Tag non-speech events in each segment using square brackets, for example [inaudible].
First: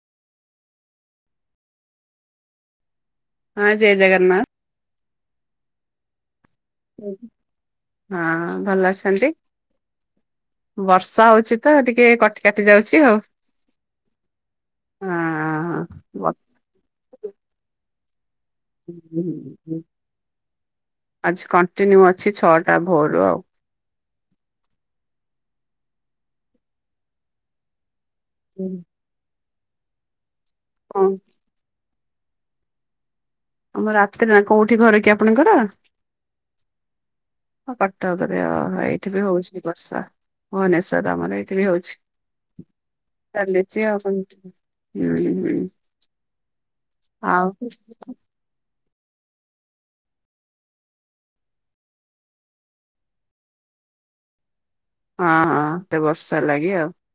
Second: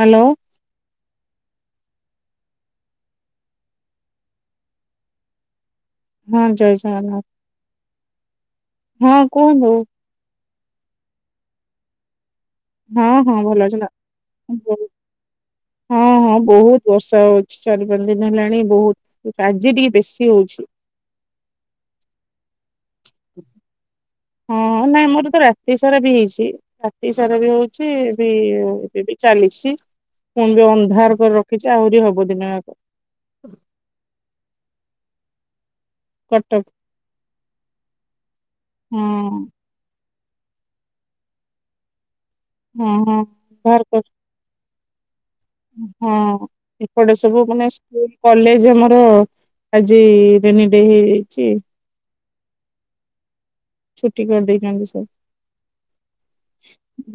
Hello ହଁ ଜୟ ଜଗନ୍ନାଥ। ହଁ ଜୟ ଜଗନ୍ନାଥ ହଁ ଭଲ ହଁ ଅଛନ୍ତି? କୁହନ୍ତୁ ବର୍ଷା ହଉଛି ତ ଟିକେ କଠି ହଁ ହଁ ଭଲ ଥିଲା ହଁ ହଁ ବହୁତ ବର୍ଷା ହଉଛି ଚାଲୁ ବେଶୀ ହଉଛି ଆଜି କଣ୍ଟିନିଉ ଅଛି ଛଅଟା ହ ର ଆଉ ହଁ ନାଇଁ ଆମର ତ ରାତି ସାରା ବି ହେଇଛି, ରାତି ସାରା ବି ହଉଛି। ବି ଏବେ ବି ଚାଲିଛି ପୁଣି ବି ହଁ ଅନ୍ଧାର କରି ରଖିଛି ଆହୁରି ହବ ଦିନ ଆଗ ଆମ ରାତିରେ ନା କୋଉଠି ଘର କି ଆପଣଙ୍କର? କଟକ କଟକ ରେ ଅହ ହଁ ଏଇଠି ଯେ ହଉଛି ବର୍ଷା ଭୁବନେଶ୍ୱର ରେ ଆମର ଏଇଠି ବି ହଉଛି, ହଁ ହଁ ବାହାର ଚାଲିଛି ଆଉ କର [unintelligible] ହଁ ଏପଟେ ସବୁ ଆଉ ମାନେ ହଁ ସ୍କୁଲ କଲେଜ ହ ଆଜି ରେନି ଡେ ହେଇଯାଇଛି। ଛୁଟି କର ଦେଇ ହଁ ହଁ ସେ ବର୍ଷ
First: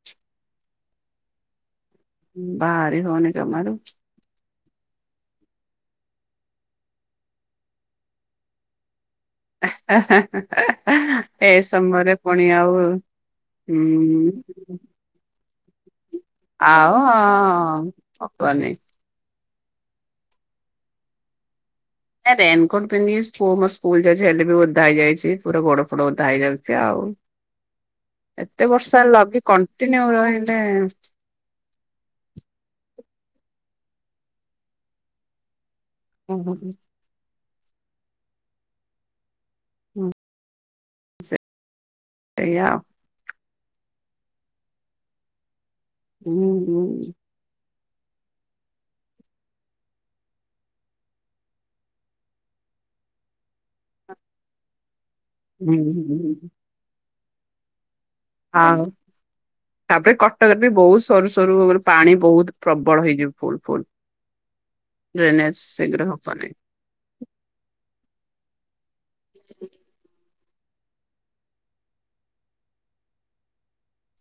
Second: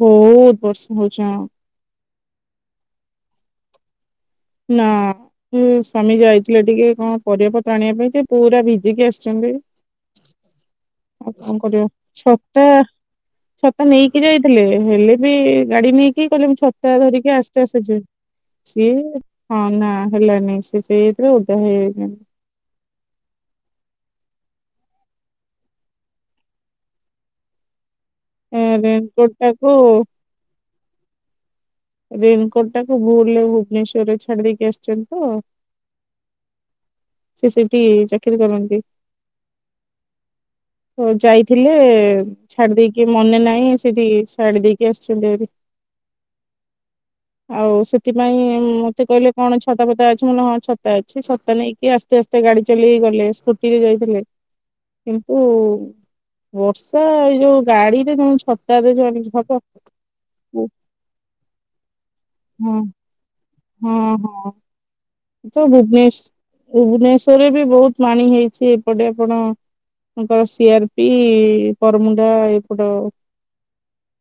ବହୁତ ବର୍ଷା ହଉଛି ହଁ ବାହାରି ହଉନି ଜମାରୁ ନା ସ୍ୱାମୀ ଯାଇଥିଲେ ଟିକେ କଣ ପରିବାପତ୍ର ଆଣିବା ପାଇଁ ଯେ ପୁରା ଭିଜିକି ଆସି ଛନ୍ତି ଆଉ ଏ କଣ କରିବ? ସମୟରେ ପୁଣି ଛତା ଆଉ ଛତ ନେଇକି ଯାଇଥିଲେ ହୁଁ ହେଲେ ବି କିଏ କଲେ ମୁ ଛତା ଆଉ ଧରିକି ଆସ୍ତେ ଆସେ ଯ ହବନି ସିଏ ହଁ ନା ହେଲାନି ସେ ସେଇଥିଲା ଓଦା ହେଇ ହେଇ ର ରେନକୋଟ ପିନ୍ଧି ସ୍କୁଲ ଯଛି ହେଲେ ବି ଓଧା ହେଇଯାଇଛି ପୁରା ଗୋଡ ଫୋଡ ଓଦା ହେଇଯାଉଛି ଆଉ ଏ ଏତେ ବର୍ଷ ରେନକୋଟ ଲଗି ଟାକୁ କଣ୍ଟିନ୍ୟୁ ରହିଲେ ରେନକୋଟ ଟାକୁ ଭୁଲରେ ଭୁବନେଶ୍ୱରରେ ଛାଡିିଦେଇକି ଆସିଛନ୍ତି ତ ହଁ ହ ହ ସେ ସେଠି ଚାକିରି କରନ୍ତି, ତ ଯାଇଥିଲେ ସେଇଆ ଛାଡି ଆଉ ଦେଇକି, ମନେ ନାହିଁ ସେଠି ଛାଡି ଦେଇକି ଆସିଛନ୍ତି ଏରି। ହୁଁ ହୁଁ ଆଉ ସେଥିପାଇଁ ମତେ କହିଲେ କଣ ଛତା ପତା ଅଛି ମୁ ହଁ ଛତା ଅଛି ଛତା ନେଇକି ଆସ୍ତେ ଆସ୍ତେ ଗାଡି ଚଲେଇକି ଗଲେ, ସ୍କୁଟିରେ ଯାଇଥିଲେ। ହ କିନ୍ତୁ ବର୍ଷା ଏଇ ଯୋଉ ଗାଡି ହଁ ତାପରେ କଟକରେ ହଁ ବି ବହୁତ ସରୁ [unintelligible] ପାଣି ବହୁତ ହଁ ପ୍ରବଳ ହେଇଯିବ ଫୁଲ୍ ଫୁଲ୍। ହଁ ତ ଭୁବନେଶ୍ ଭୁବନେଶ୍ୱରରେ ବି ବହୁତ ପାଣି ହେଇଚି ଏପଟେ ଆପଣ bus C R P Baramunda ଏପଟ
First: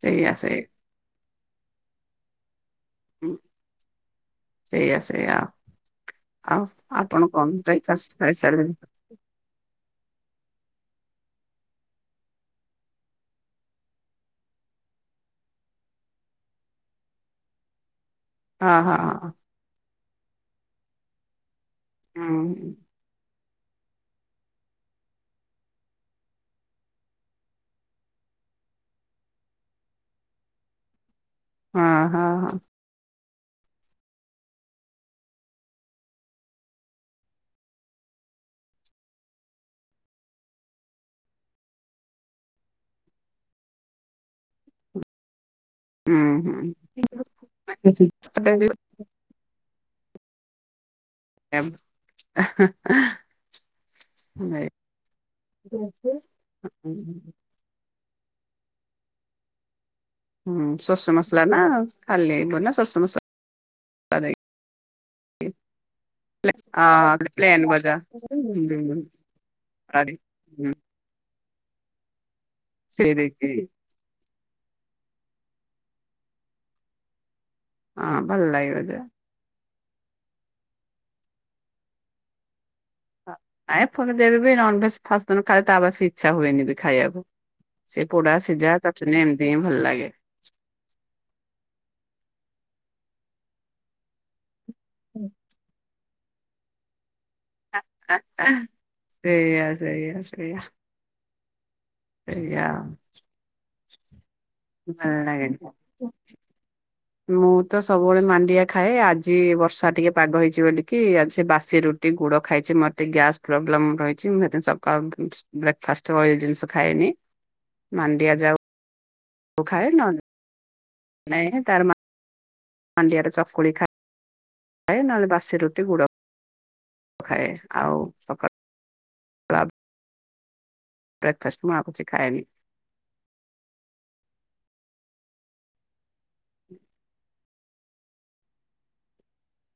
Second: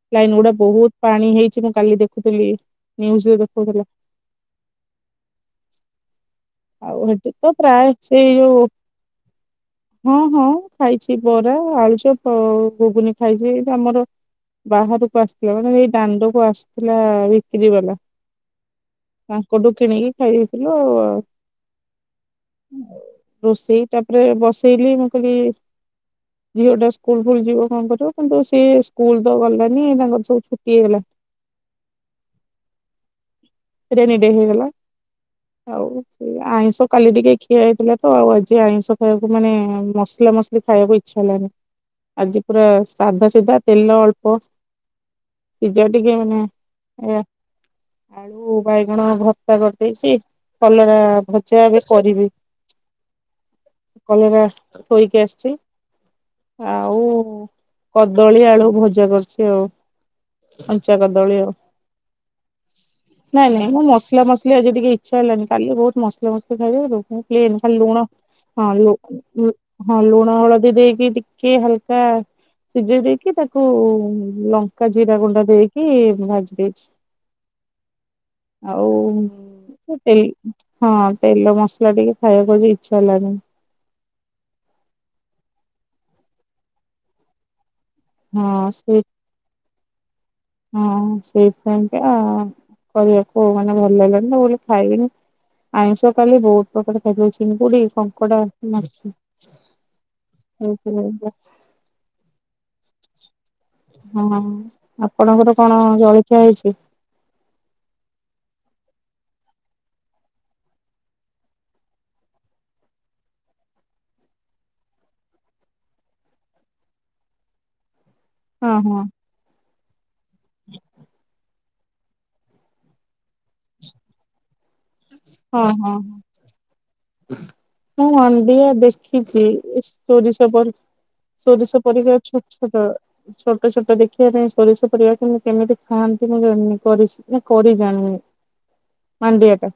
ସେଇଆ ଲାଇନ ସେ ଗୁଡା ବହୁତ ପାଣି ହେଇଚି, ମୁଁ କାଲି ଦେଖୁଥିଲି। ନ୍ୟୁଜରେ ଦେଖୁଥିଲୁ। ସେଇଆ ସେଇଆ ଆଉ ଆପଣ ସେଠି କଣ ତ ପ୍ରାୟେ ବ୍ରେକଫାଷ୍ଟ ସେ ଯୋଉ ଖାଇସାରିଲେଣି? ହଁ ହଁ। ଖାଇଛି ବରା, ଆଳୁଚପ ଆଉ ଘୁଗୁନି ଖାଇଛି ଏଇଠି ଆମର। ବାହାରକୁ ଆସିଥିଲା ମାନେ ଏଇ ଦାଣ୍ଡକୁ ଆସିଥିଲା ବିକ୍ରି ବାଲା। ହଁ ହଁ ହଁ ତାଙ୍କଠୁ କିଣିକି ଖାଇ ଦେଇଥିଲୁ ଆଉ। ଉଁ। ରୋଷେଇ ତାପରେ ବସେଇଲି, ମୁଁ କହିଲି ଝିଅଟା ସ୍କୁଲ ଫୁଲ୍ ଯିବ କଁ କରିବ, କିନ୍ତୁ ସିଏ ସ୍କୁଲ ତ ଗଲାନି ତାଙ୍କର ସବୁ ଛୁଟି ହେଇଗଲା। ହଁ-ହଁ-ହଁ। [unintelligible] ହେଇଗଲା। ଆଉ ଆଇଁଷ କାଲି ଟିକେ ଖିଆ ହେଇଥିଲା ତ ଆଉ ଆଜି ଆଇଁଷ ଖାଇଆକୁ ମାନେ ମସ ଲା ମସଲି ଖାଇବାକୁ ଇଚ୍ଛା ହେଲାନି। ଆଜି ପୁରା ସାଧା ସିଧା ତେଲ ଅଳ୍ପ। ସିଜା ଟିକେ ହୁଁ ମାନେ ହୁଁ। ଏ ଆଳୁ, ବାଇଗଣ ଭର୍ତ୍ତା କରଦେଇଚି କଲରା ଭଜା ଏବେ କରିବି। କଲରା ଥୋଇକି ଆସଛି, ଆଉ କଦଳୀ, ଆଳୁ ଭଜା କରଛି ଆଉ। ହୁଁ କଞ୍ଚା ସୋରିଷ କଦଳୀ ମସଲା ଆଉ ନା ଖାଲି [unintelligible] ନା ସୋରିଷ ମସଲା? ନାଇଁ ନାଇଁ ମୁଁ ମସଲା ଦେଇକି ମସଲି ଆଜି ଟିକେ ଇଚ୍ଛା ହେଲାନି, କାଲି ବହୁତ ମସଲା ମସଲି ଖାଇ ଦେଇଥିଲୁ ହଁ ପ୍ଲେନ ଖାଲି ଭଜା। ଲୁଣ ହଁ ଲୁ ହଁ ଲୁଣ ହଳଦୀ ଦେଇକି ଟି କେ ହାଲକା ସିଝେଇ ଦେଇକି ତାକୁ ଲଙ୍କା ଜିରା ଗୁଣ୍ଡ ଦେଇକି ଭାଜି ଦେଇଛି। ହଁ ଭଲ ଲାଗିବ ଯେ। ଏଇ ହଁ ତେଲ ମସଲା ଟିକେ ଖାଇବାକୁ ଆଜି ଇଚ୍ଛା ହେଲାନି [unintelligible] ନନଭେଜ ଫାଷ୍ଟ ତମେ ଖାଇବ ତାପରେ ସିଏ ଇଚ୍ଛା ହୁଏନି ବି ଖାଇବାକୁ। ସେ ପୋଡା ହଁ ସିଝା ସେ ଚଟଣି ଏମତି ହିଁ ଭଲ ଲାଗେ। ହଁ ସେଇଥପାଇଁ କା କରିବାକୁ ଆଉ ମାନେ ଭଲ ଲାଗିଲାନି ମୁଁ କହିଲି ଖାଇବିନି। ଆଇଁଷ କଲେ ବହୁତ ପ୍ରକାର ଏଯୋଉ ଚିଙ୍ଗୁଡି କଙ୍କଡା ମା ସେଇଆ ସେଇଆ [unintelligible] ଏଇଆ। ହଁ ଭଲ ଆପଣଙ୍କର ଲାଗେନି କଣ ଜଳଖିଆ ହେଇଛି ମୁଁ ତ ସବୁବେଳେ ମାଣ୍ଡିଆ ଖାଏ, ଆଜି ବର୍ଷା ଟିକେ ପାଗ ହେଇଚି ବୋଲିକି ଆଜି ସେ ବାସି ରୁଟି ଗୁଡ ଖାଇଚି। ମୋର ଟିକେ ଗ୍ୟାସ ପ୍ରୋବ ଲେମ୍ ରହିଚି। ମୁଁ ସେଥିପାଇଁ ସକାଳୁ ବ୍ରେକଫାଷ୍ଟ ଅ ଏ ଜିନିଷ ଖାଇବି। ମାଣ୍ଡିଆ ଯାଉ ହଁ ହଁ କୁ ଖାଏ, ନହେଲେ ନାଇ ତାର ମା ମାଣ୍ଡିଆର ଚକୁଳି ଖାଏ। ଖାଏ ନହେଲେ ବାସି ହଁ ରୁଟି, ହଁ ଗୁଡ଼। ମୁଁ ମାଣ୍ଡିଆ ଦେଖିଚି ଏ ସୋରିଷ ପରି। ବ୍ରେକଫାଷ୍ଟ ମୁଁ ସୋରିଷ ଆଉ କିଛି ପରିକା ଖାଏନି ଛୋଟ ଛୋଟ, ଛୋଟ ଛୋଟ ଦେଖିବା ପାଇଁ ସୋରିଷ ପରିକା କେମି କେମିତି ଖାଆନ୍ତି ମୁଁ ଜାଣନି କରି ସିକି। କରି ଜାଣିନି ମାଣ୍ଡିଆଟା।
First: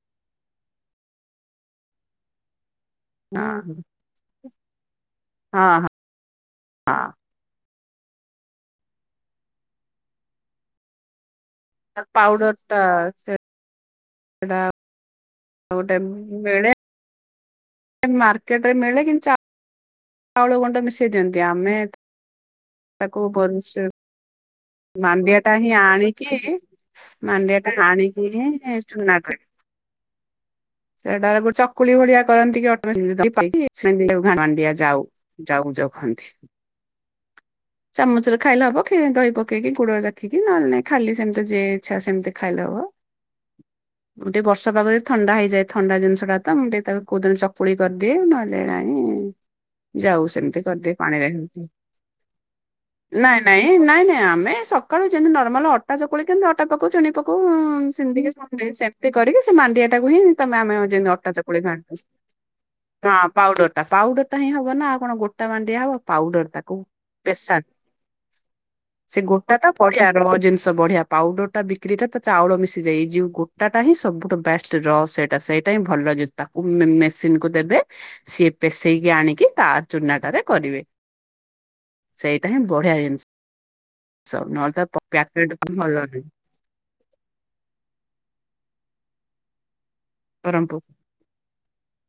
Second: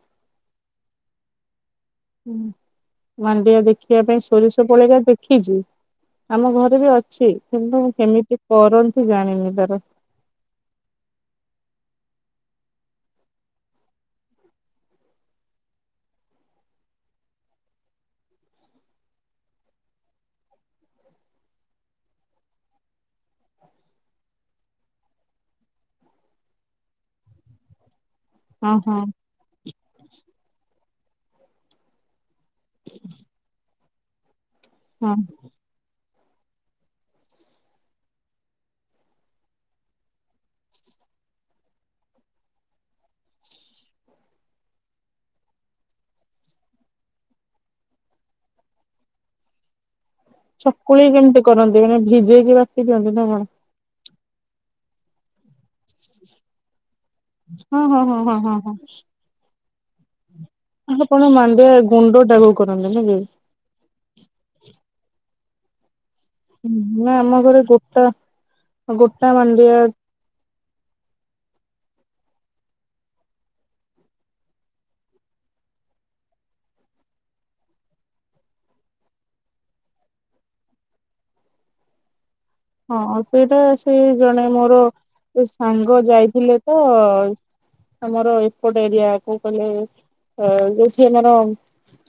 ଉଁ ମାଣ୍ଡିଆ ହଁ ଦେଖିବା ପାଇଁ ସୋରିଷ ପରିକା ଦେଖିଚି। ହଁ ହଁ। ଆମ ଘରେ ବି ହଁ ଅଛି। କିନ୍ତୁ, କେମିତି କରନ୍ତି ଜାଣିନି ତାର? ପାଉଡର ଟା ସେ ସେଟା ଆଉ ଗୋଟେ ମିଳେ। ମାର୍କେଟରେ ମିଳେ। କିନ୍ ଚା ଚାଉଳ ଗୁଣ୍ଡ ମିଶେଇ ଦିଅନ୍ତି। ଆମେ ତାକୁ ପରିସ୍ ମାଣ୍ଡିଆ ଟା ହିଁ ଆଣିକି-ଇ ମାଣ୍ଡିଆ ଟା ଆଣି ହଁ [unintelligible] ହଁ ଚୁନା [unintelligible] ସେଟାକୁ ଚକୁଳି ଭଳିଆ କରନ୍ତି କି, [inaudible] ମାଣ୍ଡିଆ ଯାଉ ହଁ ଯାଉ କହନ୍ତି। ଚାମଚରେ ଖାଇଲେ ହବ କି, ଦହି ପକ୍ କେଇକି ଗୁଡ ଦେଖିକି ନହେଲେ ନାଇଁ, ଖାଲି ସେମିତି ଯେ ଇଛା ସେମିତି ଖାଇଲେ ହବ। ଟିକେ ବର୍ଷା ପାଗ ଯଦି ଥଣ୍ଡା ହେଇଯାଏ। ଥଣ୍ଡା ଜିନିଷଟା ତ ମୁଁ ଟିକେ ତାକୁ କୋଉଦିନ ଚକୁଳି କରିଦିଏ। ନହେଲେ ନାଇଁ ହୁଁ। ଯାଉ ସେମିତି କରିଦିଏ ଚକୁଳି ପାଣିରେ କେମିତି ହେମତି। କରନ୍ତି ମାନେ ଭିଜେଇକି ବାଟି ଦିଅନ୍ତି ନା ନାଇଁ କଣ? ନାଇଁ ନାଇଁ ନାଇଁ ଆମ୍ ନାଇଁ, ସକାଳୁ ଯେମିତି ନ ନରମାଲ୍ ଅଟା ଚକୁଳି କେମିତି ଅଟା ପକଉ, ଚିନି ପକଉ, ହଁ ହଁ ହଁ ସିନ୍ତିକି ହଁ ହଁ ହଁ [unintelligible] ସେମିତି କରିକି ସେ ମାଣ୍ଡିଆ ଟାକୁ ହିଁ ତେମେ ଆମେ ଯେନ୍ ଅଟା ଆପଣ ଚକୁଳି ମାଣ୍ଡିଆ ଖାଆନ୍ତି। ଗୁଣ୍ଡ ଟାକୁ କରନ୍ତି ନା କି? ହଁ ପାଉଡର ଟା! ପାଉଡର ଟା ହିଁ ହବ ନା, ଆଉ କଣ ଗୋଟ୍ ଟା ମାଣ୍ଡିଆ ହବ। ପାଉଡର ତାକୁ ନା ଆମ ପେସା ଘରେ ଗୋଟା ସେ ଗୋଟା ତ ପଢିଆ [unintelligible] ଜିନିଷ ବଢିଆ ପାଉଡର ଟା ବିକ୍ରିଟା ତ ଚାଉଳ ମିଶିଯାଏ। ଏଇ ଯଉ ଗୋଟା ହିଁ, ସବୁଠୁ ବେଷ୍ଟ ରଅ ସେଇଟା ସେଇଟା ହିଁ ଭଲ, ଜ ତାକୁ ମେସିନ କୁ ଦେବେ, ସିଏ ପେସେଇକି ଆଣିକି ତା ଚୁନାଟାରେ କରିବେ। ସେଇଟା ହିଁ ବଢିଆ ଜିନିଷ। ଏ ଜଣେ ନହେଲେ ମୋର ତ ପ୍ୟାକେଟ ଭଲ ସାଙ୍ଗ ନୁହେଁ। ଯାଇଥିଲେ ତ! ଆମର ଏ ଏପଟେ ଏରିଆ, କଉ କଲେଜ! ଅ ବ୍ରହ୍ମପୁର ଯୋଉଠି ଆମର-ଅ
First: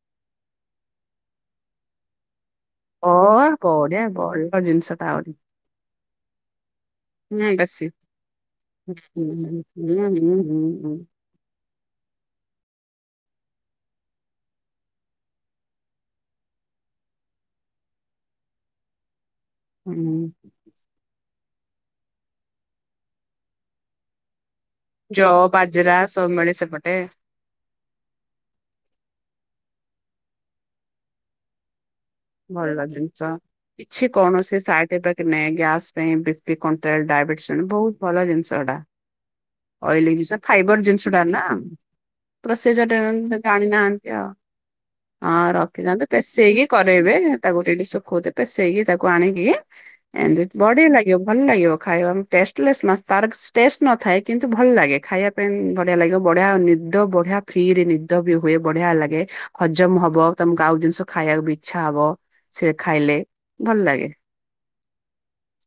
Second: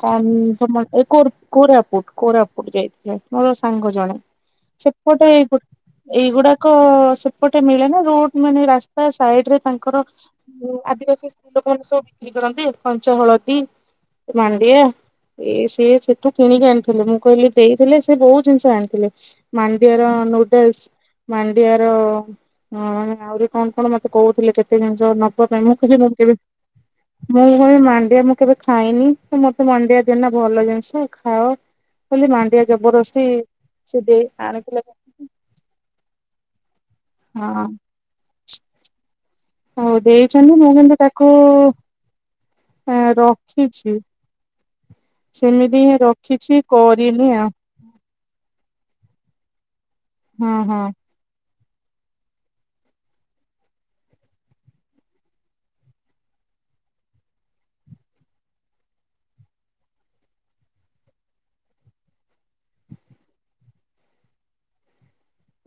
କନ୍ ତମର! ଏ କୋର କୋରାପୁଟ କୋରାପୁ ଏପଟୁ ଅ ଯାଇଥିଲେ ମୋର ସାଙ୍ଗ ବଢିଆ ଜଣେ। ଭଲ ଜିନିଷଟା ସେପଟେ ଆହୁରି ଏଇ ଗୋ ଏଇଗୁଡାକ ହୁଁ ସେପଟେ ମିଳେ ବେଶୀ ନା, ରୋ ମାନେ ରାସ୍ତା ହୁଁ ସାଇଡରେ, ହୁଁ ତାଙ୍କର ହୁଁ ହୁଁ ହୁଁ ଯୋଉ ହୁଁ। ଆଦିବାସୀ ସ୍ ଲୋକମାନେ ସବୁ ବିକ୍ରି କରନ୍ତି। କଞ୍ଚା ହଳଦୀ ମାଣ୍ଡିଆ। ଏ ସିଏ ସେଠୁ କିଣିକି ଆଣିଥିଲେ। ମୁଁ କହିଲି ଦେଇଥିଲେ, ସେ ବହୁତ ଜିନିଷ ଆଣିଥିଲେ। ମାଣ୍ଡିଆର ହୁଁ ନଉତ୍ ଏସ୍ ମାଣ୍ଡିଆର-ଅ ମାନେ ଆହୁରି କଣ କଣ ମତେ କହୁଥିଲେ। କେତ୍ ତେ ଜିନିଷ ନବା ଯଅ ପାଇଁ ମୁଁ ବାଜରା ସବୁ [unintelligible] ମିଳେ ସେପଟେ ମୁଁ, କ ମାଣ୍ଡିଆ ମୁଁ କେବେ ଖାଇନି? ତ ମ ମଣ୍ଡିଆ ଯେନା ଭଲ ଜିନିଷ ଖାଅ। ଖାଲି ମାଣ୍ଡିଆ ଭଲ ଜିନିଷ। ଜବରଦସ୍ତି, ସେ ଦେଇ ଆଣିଥିଲେ ତ। ତେମେ ପାଇଁ ଗ୍ୟାସ୍ ପାଇଁ ବିପି କଣ୍ଟେଲ, ଡାଇବେଟିସନ୍ ହଁ। ବହୁତ ଭଲ ଜିନିଷ ହେଟା। ହଉ ଅଇଲି ଜିନିଷ ଦେଇଛନ୍ତି ମୁଁ ଫାଇବ୍ର କିନ୍ତୁ ଜିନ୍ସଡା ତାକୁ ନା! ପ୍ରୋସେଜର ଏଁ ଟେ ରଖିଛି। ଜାଣିନାହାଁନ୍ତି ଆଉ। ହଁ ସେମିତି ହିଁ ରଖିଥାନ୍ତୁ। ରଖିଛି ପେଶେଇକି କରେ ଇବେ। କରିନି ଆଉ ତାକୁ ଡେଲି ଶୁଖଉଥି ପେସେଇକି ତାକୁ ଆଣିକି, ଏ ହଁ ହଁ ବଢିଆ ଲାଗିବ ଭଲ ଲାଗିବ। ଖାଇବା ଟେଷ୍ଟଲେସ୍ ନାସ୍ ତାର ସ୍ ଟେଷ୍ଟ ନଥାଏ। କିନ୍ତୁ ଭଲ ଲାଗେ। ଖାଇବା ପାଇଁ ବଢିଆ ଲାଗିବ। ବଢିଆ ନି ଦ ବଢିଆ ଫ୍ରିରେ ନିଦ ବି ହୁଏ। ବଢିଆ ଲାଗେ। ହଜମ ହବ ତମକୁ ଆଉ ଜିନିଷ ଖାଇବାକୁ ବି ଇଛା ହବ। ସେ ଖାଇଲେ ଭଲ ଲାଗେ।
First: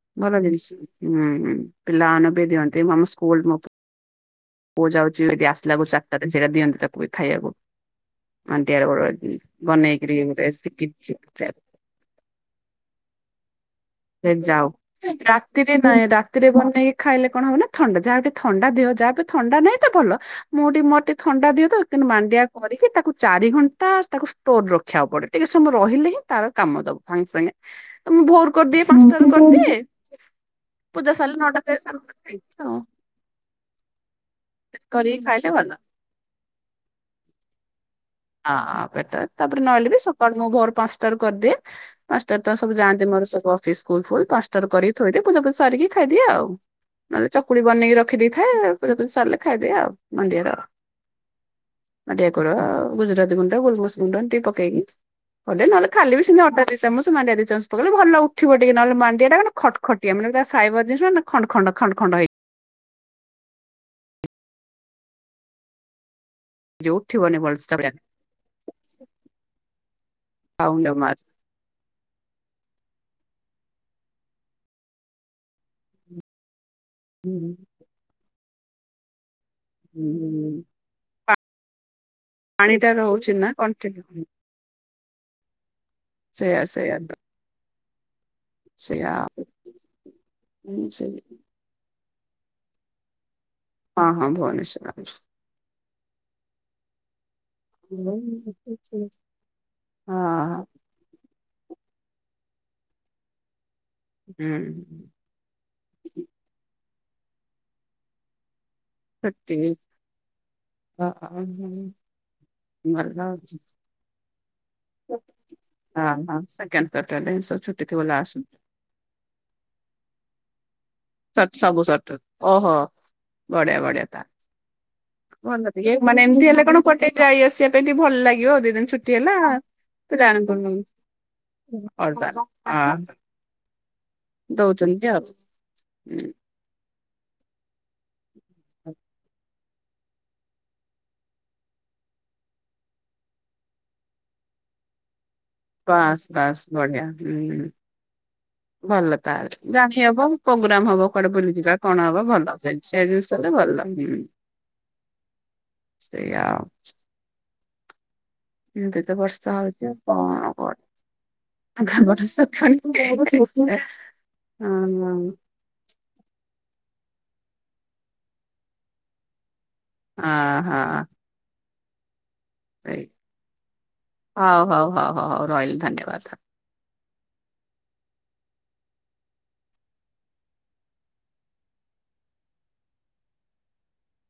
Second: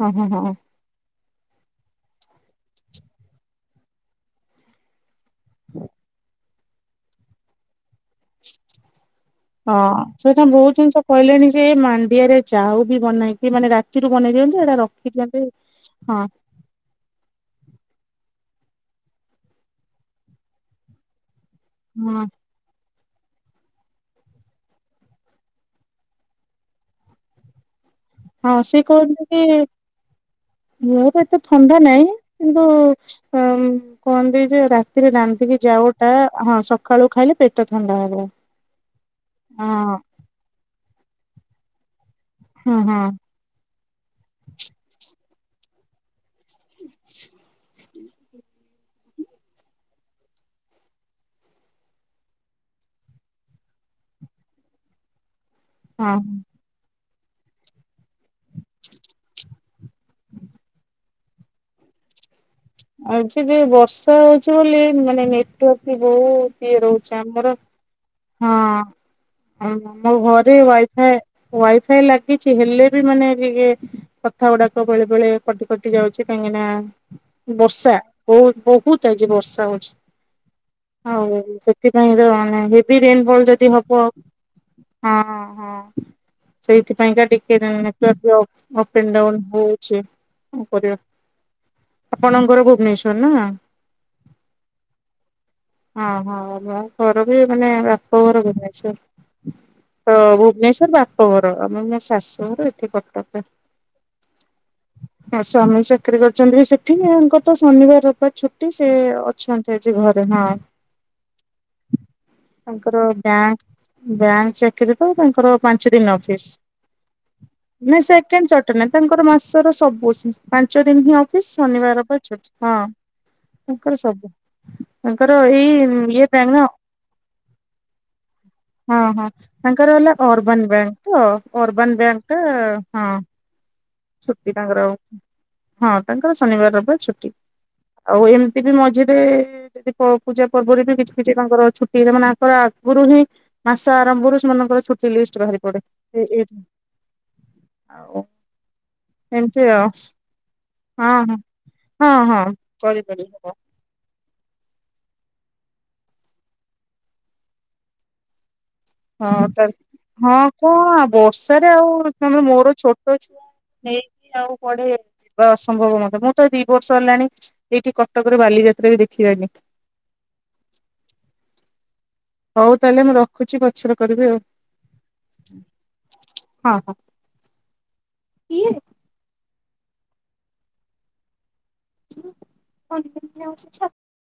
ହଁ ହଁ ଭଲ ହଁ। ଜିନିଷ। ହୁଁ, ହୁଁ ପିଲାମାନେ ବି ଦିଅନ୍ତି। ମାମ ସ୍କୁଲ ମକ ପୁଅ ଯାଉଛି ଦିଦି ଆସିଲା ଳକୁ ଚାରଟା। ସେଟା ଦିଅନ୍ତି ତାକୁ, ଖାଇଆକୁ ମାଣ୍ଡିଆ ରେ ଗୋଳ [unintelligible] ହଁ, ସେଇଟା ବହୁତ ଜିନିଷ କହିଲେଣି ଯେ, ମାଣ୍ଡିଆରେ ଯାଉ ବି ବନେଇକି, ମାନେ ରାତିରୁ ବନେ ଯାଉ ରାତିରେ ନାଇଁ, ରାତିରେ ବନେଇକି ଖାଇଲେ କଣ ହବ ନା! ଥଣ୍ଡା, ଯାହାବି ଥଣ୍ଡା ଦିହ ଯାହାକୁ ଥଣ୍ଡା ନାହିଁ ତ ଭଲ! ମୁଁଟି ମୋର ଟିକେ ଥଣ୍ଡା ଦିହ ତ, କିନ୍ ହଁ ମାଣ୍ଡିଆ କରିକି ତାକୁ ଚାରି ଘଣ୍ଟା ତାକୁ ଷ୍ଟୋର ରଖିଆକୁ ପଡେ। ଟିକେ ସମୟ ରହିଲେ ହିଁ ତାର କାମ ଦବ। ସାଙ୍ଗେ ସାଙ୍ଗେ ମୁଁ ଭୋରୁ ହଁ ସେ କରିଦିଏ, କହୁଥିଲେ ପାଞ୍ଚଟାରୁ କି କରିଦିଏ। ପୂଜା ମୋର ଏତେ ସାରିଲେ ନଅଟା ଥଣ୍ଡା ସାଢେ ନାହିଁ, ନଅଟା କିନ୍ତୁ ଖାଇଛି ଆଉ ଅମ୍ କର୍ ମୁଁ ଦେ ଯୋଉ ରାତିରେ କରିକି ଖାଇଲେ ରାନ୍ଧିକି ଭଲ ଯାଉ ଟା, ହଁ ସକାଳୁ ଖାଇଲେ ପେଟ ଥଣ୍ଡା ହେବ। ଅଁ ପେଟ ତାପରେ ନହେଲେ ବି ସକାଳୁ ମୁଁ ଭୋର ପାଁଶଟାରୁ କରଦିଏ। ପାଁଶଟାରୁ ତ ସବୁ ହଁ ହଁ ଯାଆନ୍ତି ମୋର ସବୁ ଅଫିସ୍ ସ୍କୁଲ ପୁଣି ପାଁଶଟାରୁ କରିକି ଥୋଇଦିଏ ପୂଜା ପୂଜି ସାରିକି ଖାଇଦିଏ ଆଉ। ନହେଲେ ଚକୁଳି ବନେଇ ରଖିଦେଇଥାଏ। ପୂଜା ପୂଜି ସାରିଲେ ଖାଇଦିଏ ଆଉ ମଣ୍ଡିିଆର ମଣ୍ଡିଆ କୋରୁଅ ଆଉ। ଗୁଜୁରାତି ଗୁଣ୍ଡ ଗୋଲମରିଚ ଗୁଣ୍ଡ ଏନ୍ତି ପକେଇକି କରଦିଏ ନହେଲେ ଖାଲି ବି ହଁ। ସେମିତି ଅଟା ଦି ଚାମଚ୍ ତୁ ମାଣ୍ଡିଆ ଦି ଚାମଚ୍ ପକେଇଲେ ଭଲ ଉଠିବ ଟିକେ ନହଲେ ମାଣ୍ଡିଆ ଟା କାନ ଖଟ୍ ଖଟିଆ ମାନେ ତା ଫ୍ରାଇବର୍ ଜିନିଷ ନାଁ ଖଣ୍ଡ ଖଣ୍ଡ ଖଣ୍ଡ ଖ ଭାଇ ଆଜି ଟିଏ ବର୍ଷା ହଉଚି ବୋଲି ମାନେ ନେଟୱାର୍କ ବି ବହୁ ଇଏ ହେଇଯିବ ରହୁଚି ଉଠିବନି ଆମର ଭଲସେ ତାପରେ ହଁ ଆଉ ମୋ ଘରେ ଖାଉନି ୱାଇଫାଏ ଜମାରୁ। ୱାଇଫାଇ ଲା କିଛି ହେଲେ ବି ମାନେ ରିଗେ କଥା ଉଡ଼ାକ ବେଳେ ବେଳେ କଟି କଟି ଯାଉଚି କାହିଁକି ନାଁ ବର୍ଷା ବୋହୁତ୍ ବୋହୁତ୍ ଆଜି ବର୍ଷା ହୋଉଛି ଆଉ ଉଁ ସେଥିପାଇଁ ତ ଆମେ ପାଣି ଟା ହେଭି ରହୁଛି ରେନଫଲ୍ ନା ଯଦି ହବ କଣ୍ଟିନ୍ୟୁ ହଁ ହଁ। ସେଇଆ ସେଇଆ ସେଇଥିପାଇଁ ତ କା ଟିକେ ତ network pro up and down ହଉଛି। ହୁଁ ସେମିତି। ଆପଣଙ୍କ ଘର ଭୁବନେଶ୍ଵର ନୁହଁ? ହଁ ହଁ ଭୁବନେଶ୍ୱର ହର ବି ମାନେ ହଁ ହଁ ବାପଘର ଭୁବନେଶ୍ଵର ତ ଭୁବନେଶ୍ଵର ବାପଘର ଆମେ ଏନେ ଶାଶୁ ଘର ଏଠି କଟକରେ ହୁଁ ମୋ ସ୍ୱାମୀ ଚାକିରି କରିଚନ୍ତି ବି ସେ ଥିମି ଆଙ୍କର ତ ଶନିବାର ରବାର ଛୁ ଟି ସେ ସେତିକି ଅଛନ୍ତି ଆଜି ଘରେ ହଁ। ତାଙ୍କର ଭଲ। ବ୍ୟାଁ ବ୍ୟାଙ୍କ୍ ଚାକିରି ତ ତାଙ୍କର ପାଞ୍ଚ ଦିନ୍ ହଁ ହଁ ଅଫିସ୍। ସେକେଣ୍ଡ ସଟରଡେ ଛୁଟି ଥିବ ନାଇଁ ଲାଷ୍ଟ ସେକେଣ୍ଡ୍ ସଟ୍ ନାଁ ତାଙ୍କର ମାସର ସବୁ ସିସ୍ ଚ ଦିନ୍ ହିଁ ଅଫିସ୍ ସବୁ ଶନିବାର ସଟର ରବାର ଛୁଟ୍ ହଁ। ଓହୋ ବଢିଆ ତାଙ୍କର ବଢିଆ ତା ସବୁ ତାଙ୍କର ଭଲ ଏଇ ଟିକେ ମାନେ ଇଏ ଏମିତି ପାଇଁ ହେଲେ ନୁଅ କଣ କୁଆଡେ ଯାଇ ଆସିବା ପାଇଁ ଟିକେ ଭଲ ଲାଗିବ ଦି ଦିନ ହଁ ଛୁଟି ହଁ ହେଲା ତାଙ୍କର ହେଲା ପିଲାମାନଙ୍କୁ ଅର୍ବାନ୍ ବ୍ୟାଙ୍କ୍ ତ ଅର୍ବା ଆନ୍ ବ୍ୟାଙ୍କ୍ ଟା ହଁ। ଛୁଟି ତାଙ୍କର ଦଉଛନ୍ତି ଆଉ। ହଁ ହୁଁ, ତାଙ୍କର ଶନିବାର ରବାର ଛୁଟି ଆଉ ଏମ୍ ତି ବି ମଝିରେ ଯଦି ପ ପୂଜା ପର୍ବରେ ବି କିଛି କିଛି ତାଙ୍କର ଛୁଟି ଏ ମାନେ ଆଙ୍କର ଆଗୁରୁ ହିଁ ମାସ ଆରମ୍ଭରୁ ସେମାନଙ୍କ ଓ ଛୁଟି ଲିଷ୍ଟ୍ ବାହାରି ପଡ଼େ ବାସ୍ ଏ ଏଇଠି ବାସ୍ ହିଁ ବଢିଆ ହୁଁ ଆଉ ଭଲ ତାହେଲେ ଏମିତି ଆଉ ଜାଣି ହବ ମୁଁ ପଗୁ ଲାମ୍ ହବ ହଁ କୁଆଡ଼େ ବୁଲିଯିବା କଣ ହଁ ହଁ ହବ ହଁ ଭଲ ଚାଲ୍ଚ ସେ କରିପାରିବି ଜିନିଷ ହବ ହେଲେ ଭଲ। ସେଇଆ ଆଉ ଏମିତି ହଁ ବର୍ଷା ତ ହଉଛି ଆଉ ହଁ କଣ ବର୍ଷାରେ ଆଉ ତମେ ମୋର ଛୋଟ ଛୁଆ କଣ ନେଇକି ଆଉ କୁଆଡ଼େ ଯିବା ଅସମ୍ଭବ ମତେ ମୁଁ ତ ଦି ବର୍ଷ ହେଲାଣି ଏଇଠି କଟକର ବାଲିଯାତ୍ରା ବି ଦେଖିିଆନି। ଅହ। ହଉ ତାହେଲେ ମୁଁ ରଖୁଛି ପଛରେ କରିବି ଆଉ। ହଉ ହଉ ହଉ ହଉ ହଉ ରହିଲି ଧନ୍ୟବାଦ। ଇଏ କଁ [unintelligible] ବସିଛ?